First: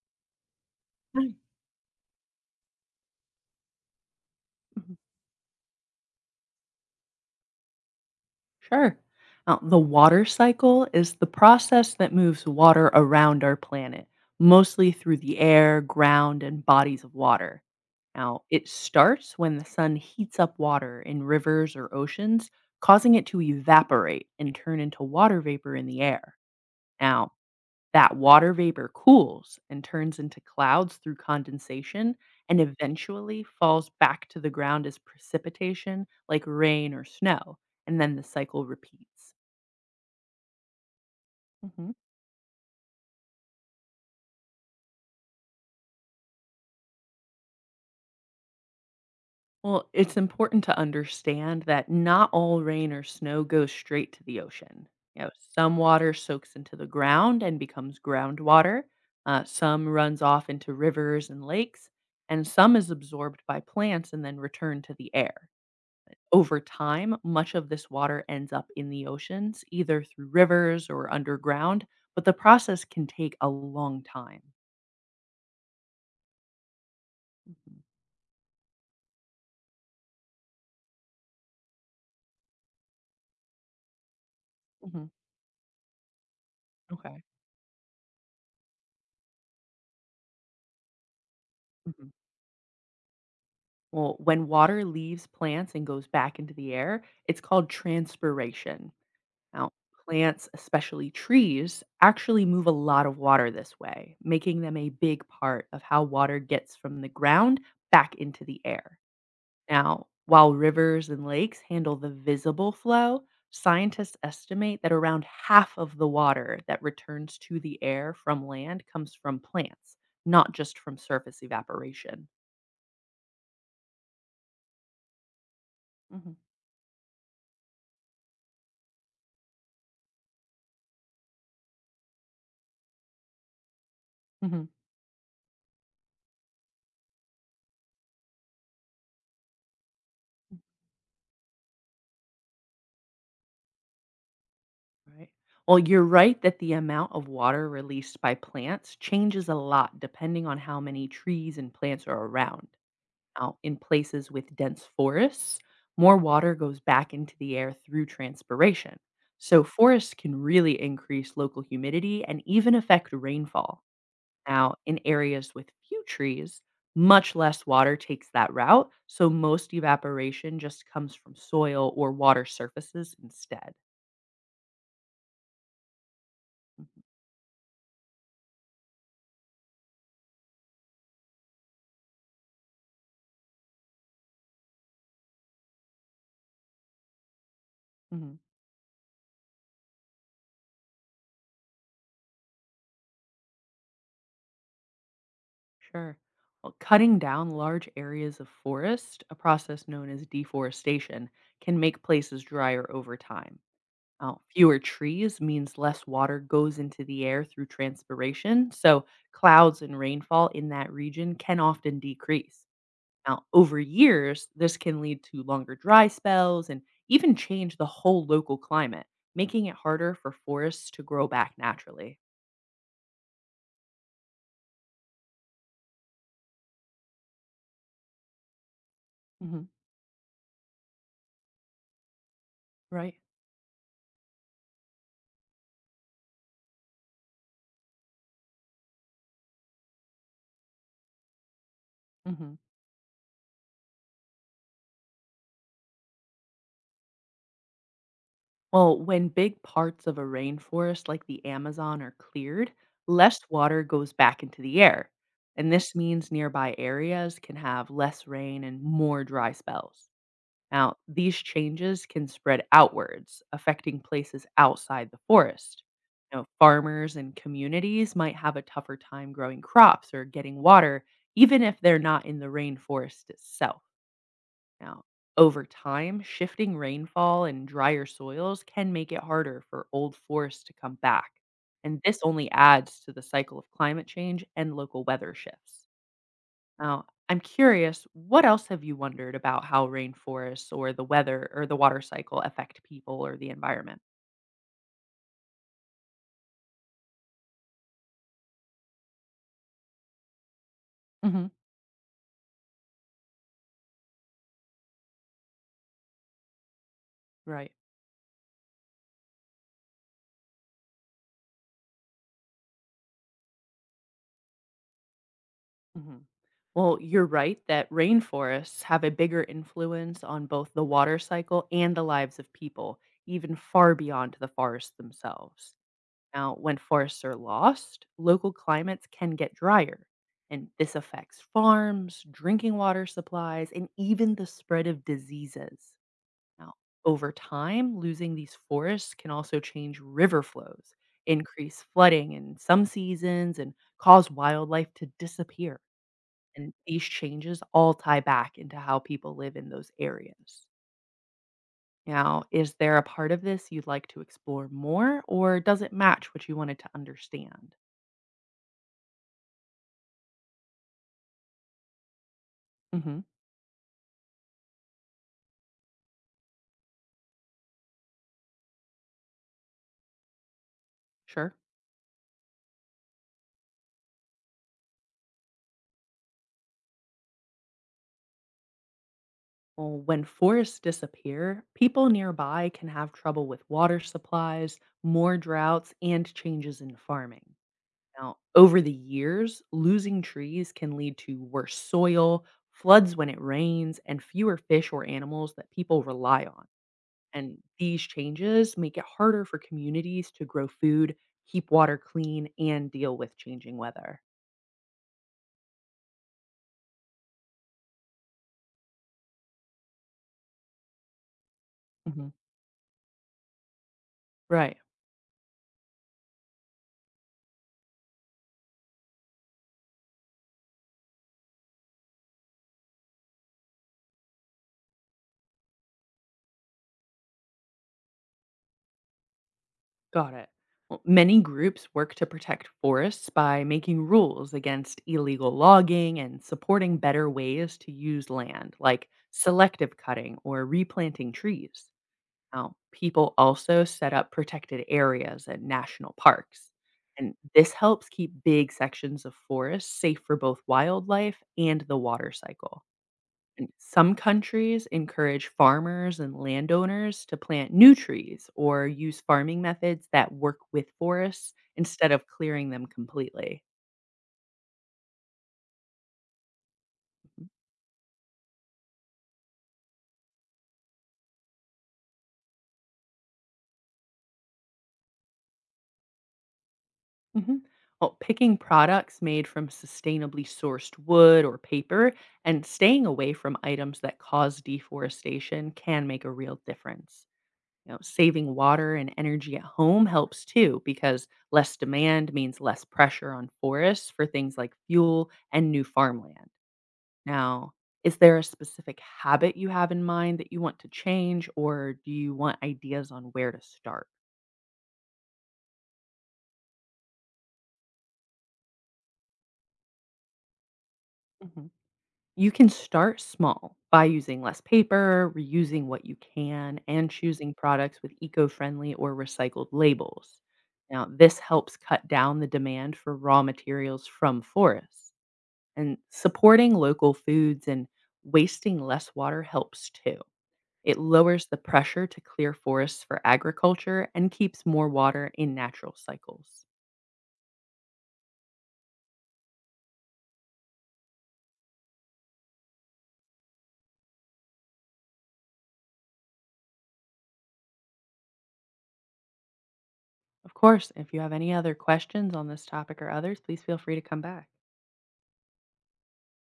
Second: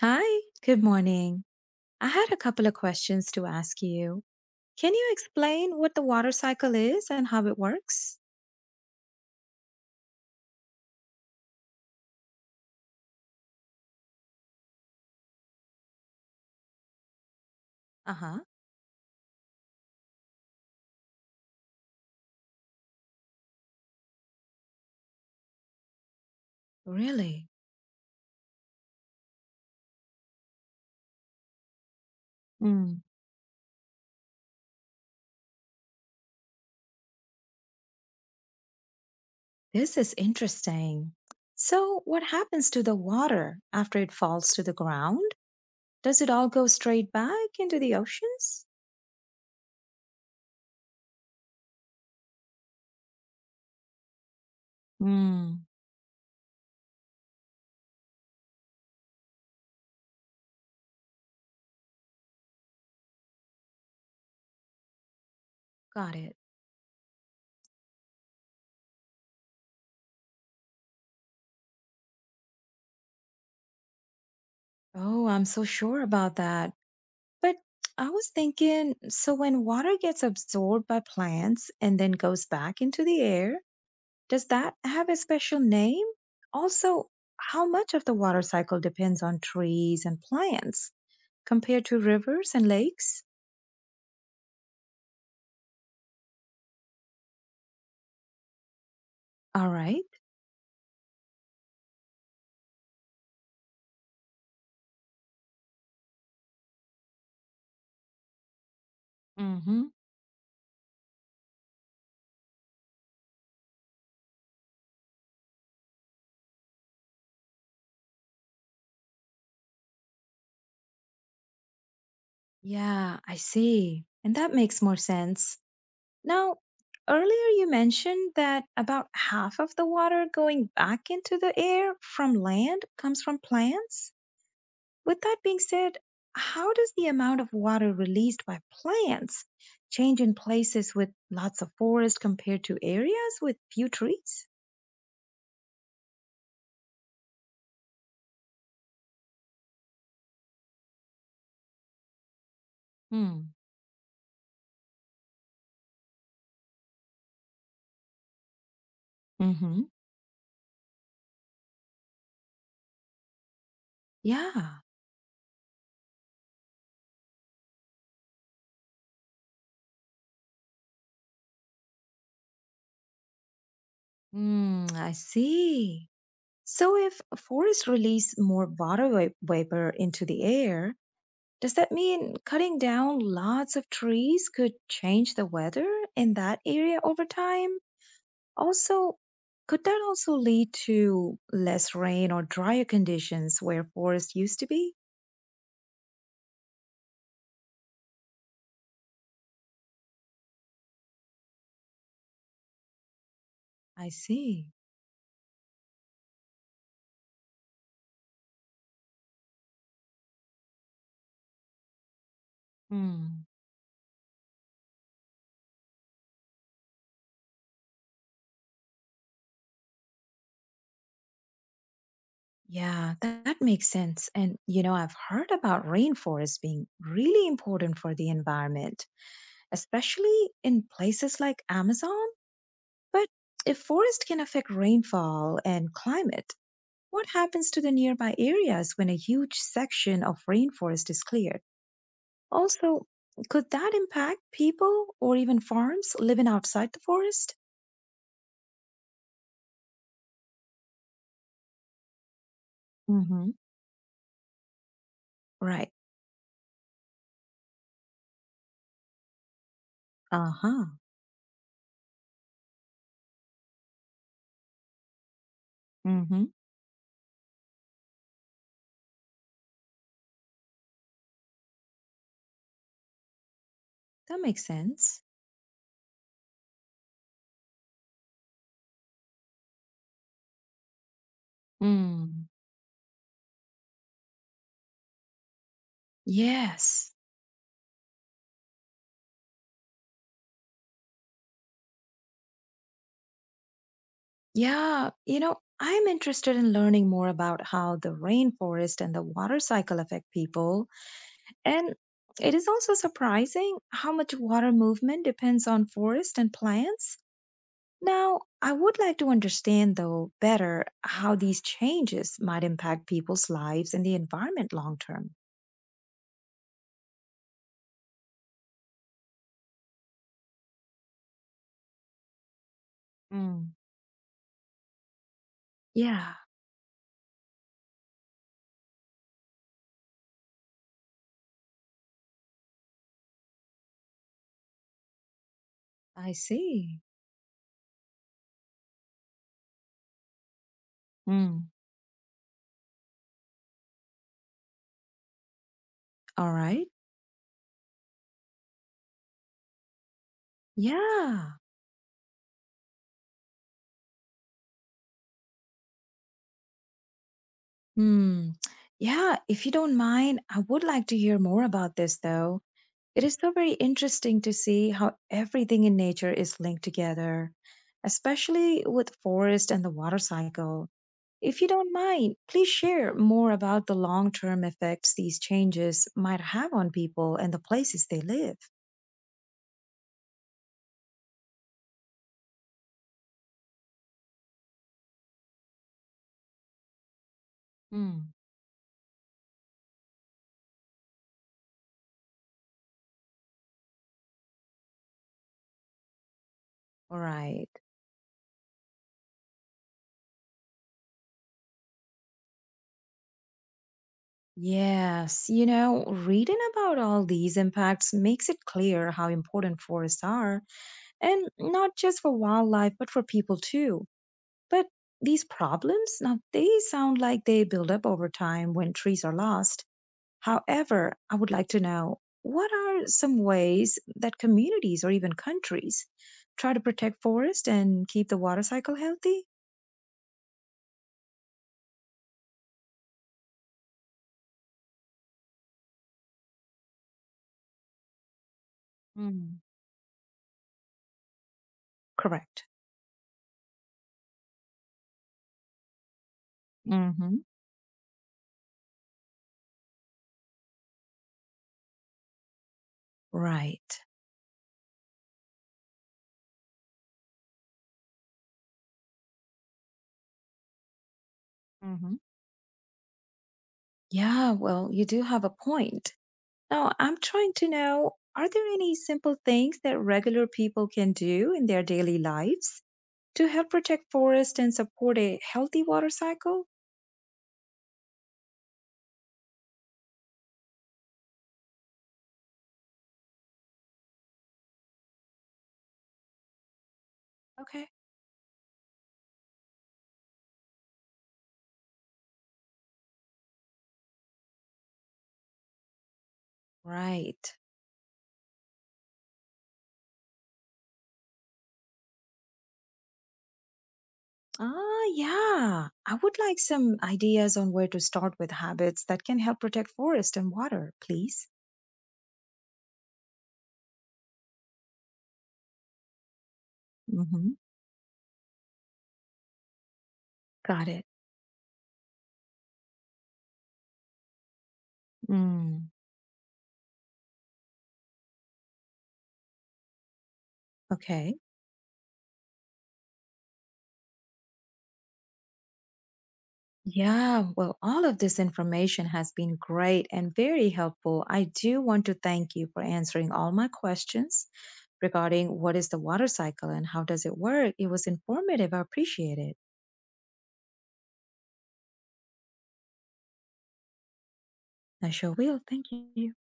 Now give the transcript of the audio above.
Hi, good Mm, morning. I had a couple of questions to ask you. Can mhm. you explain what the water cycle is and how it works? Sure. Now, the water cycle is the process that moves water around our planet, mostly through the air, ground, and bodies of water. Uh huh. Now, it starts when the sun heats up water in rivers or oceans, causing it to evaporate and turn into water vapor in the air. Now, Really? that water vapor cools and turns into clouds through condensation and Mm, eventually falls back to the ground as precipitation, like rain or snow, and then the cycle repeats. this is interesting. Hmm. So, what happens to the water after it falls to the ground? Does it all go straight back into the oceans? Well, it's important to understand that not all rain or snow goes straight to the ocean. Hmm, Some water soaks into the ground and becomes groundwater. Some runs off into rivers and lakes, and some is absorbed by plants and then returned to the air. got it. Over time, much of this water ends up in the oceans, either through rivers or underground, but the process can take a long time. Oh, I'm so sure about that. But I was thinking so, when water gets absorbed by plants and then goes back into the air, does that Hmm. have a special name? Also, Okay. how much of the water cycle depends on trees and plants compared to Hmm. rivers and lakes? Well, when water leaves plants and goes back into the air, it's called transpiration. All Now, right. plants, especially trees, actually move a lot of water this way, making them a big part of how water gets from the ground back into the air. Hmm. Now, while rivers and lakes handle the visible flow, scientists estimate that around half of the water that returns to the air from land comes from plants, not just from surface evaporation. Yeah, I see. And that makes more sense. Hmm. Now, earlier you mentioned that about half of the water going back into the air from land comes from plants. Hmm. With that being said, how does the amount of water released by plants change in places with lots of forest compared to areas with few trees? Right. Well, you're right that the amount of water released by plants changes a lot depending on how many trees and plants are around. Hmm. Now, in places with dense forests, more water goes back into the air through transpiration. So, Mm-hmm. forests can really increase local humidity and even affect rainfall. Now, Yeah. in areas with few trees, much less water takes that route, so most evaporation just comes from soil or water surfaces instead. Mm, I see. Mhm. So if forests release more water vapor into the air, does that mean cutting down lots of trees could change the weather in that area over time? Mhm. Also, could that also lead to less rain or drier conditions where forests used to be? Sure. Well, cutting down large areas of forest, a process known as deforestation, can make places drier over time. I Oh, see. fewer trees means less water goes into the air through transpiration, so clouds and rainfall in that region can often decrease. Now, Hmm. over years, this can lead to longer dry spells and even change the whole local climate, making it harder for forests to grow back naturally. Yeah, that makes sense. And you know, I've heard about rainforests being really important for the environment, Hmm. especially in places like Amazon. Right. But if forest can affect rainfall and climate, what happens to the nearby areas when a huge section of rainforest is cleared? Hmm. Also, could that impact people or even farms living outside the forest? Well, when big parts of a rainforest like the Amazon are cleared, less Mm-hmm. water goes back into the air. And Right. this means nearby areas can have less rain and more dry spells. Uh huh. Now, these changes can spread outwards, affecting places outside the forest. Mm-hmm. Now, farmers and communities might have a tougher time growing crops or getting water, even if they're not in the rainforest itself. That makes Now, sense. over time, shifting rainfall and drier soils can make it harder for old forests to come back. And this Mm. only adds to the cycle of climate change and local weather shifts. Now, Yes. I'm curious, what else have you wondered about how rainforests or the weather or the water cycle affect people or the environment? Yeah. You know, I'm interested in learning more about how the rainforest and the water cycle affect people. Hmm. And it is also surprising how much water movement depends on forest and plants. Right. Now, I would like to understand, though, better how these changes might impact people's lives and the environment long term. Hmm. Well, you're right that rainforests have a bigger influence on both the water cycle and the lives of people, even Mm. far beyond the forests themselves. Yeah, Now, when forests are lost, local climates can get drier, and this affects farms, drinking water supplies, and even the spread of diseases. I Now, see. over time, losing these forests can also change river flows, Mm. increase flooding in some seasons, and cause wildlife to disappear. All And right. these changes all tie back into how people live in those areas. Yeah. Now, is there a part of this you'd like to explore more, or does it match what you wanted to understand? Hmm. Yeah, if you don't mind, I would like to hear more about this, though. Hmm. It is so very interesting to see how everything in nature is linked together, especially with forest and the water cycle. Sure. If you don't mind, please share more about the long-term effects these changes might have on people and the places they live. Well, when forests disappear, people nearby can have trouble with water supplies, more droughts, and changes in farming. Hmm. Now, over the years, losing trees can lead to worse soil, floods when it rains, and fewer fish or animals that people rely on. All And right. these changes make it harder for communities to grow food, keep water clean, and deal with changing weather. Yes, you know, reading about all these impacts makes it clear how important forests are, and not just Hmm. for wildlife, but for people too. Right. But these problems, now they sound like they build up over time when trees are lost. However, I would like to know what are some ways that communities or even countries try to protect forests and keep the water cycle healthy? Got it. Well, many groups work to protect forests by making rules against illegal logging and supporting better ways to use land, like Mm. selective cutting or replanting trees. Correct. Now, people also set up protected areas at national parks. And Mm-hmm. this helps keep big sections of forests safe for both wildlife and the water cycle. And Right. some countries encourage farmers and landowners to plant new trees or use farming methods that work with forests instead Mm-hmm. of clearing them completely. Yeah, well, you do have a point. Now, I'm trying to know, are there any simple things that regular people can do in their daily lives to help protect forests and support a healthy water cycle? Hmm. Well, picking products made from sustainably sourced wood or paper and staying away from items that cause deforestation can make a real difference. Okay. Saving water and energy at home helps too because less demand means less pressure on forests for things like fuel and new farmland. Right. Now, is there a specific habit you have in mind that you want to change, or do you want ideas on where to start? Ah, yeah. I would like some ideas on where to start with habits that can help protect forest and water, please. Mhm. You can start small by using less paper, reusing what you can, and Hmm. choosing products with eco friendly or recycled labels. Got it. Now, this helps cut down the demand for raw materials from forests, Mm, and supporting local foods and wasting less water helps too. It okay. lowers the pressure to clear forests for agriculture and keeps more water in natural cycles. Yeah, well, all of this information has been great and very helpful. I do want to thank you for answering all my questions regarding what is the water cycle and how does it work. It was informative. I appreciate it. Of course, if you have any other questions on this topic or others, please feel free to come back. I sure will. Thank you.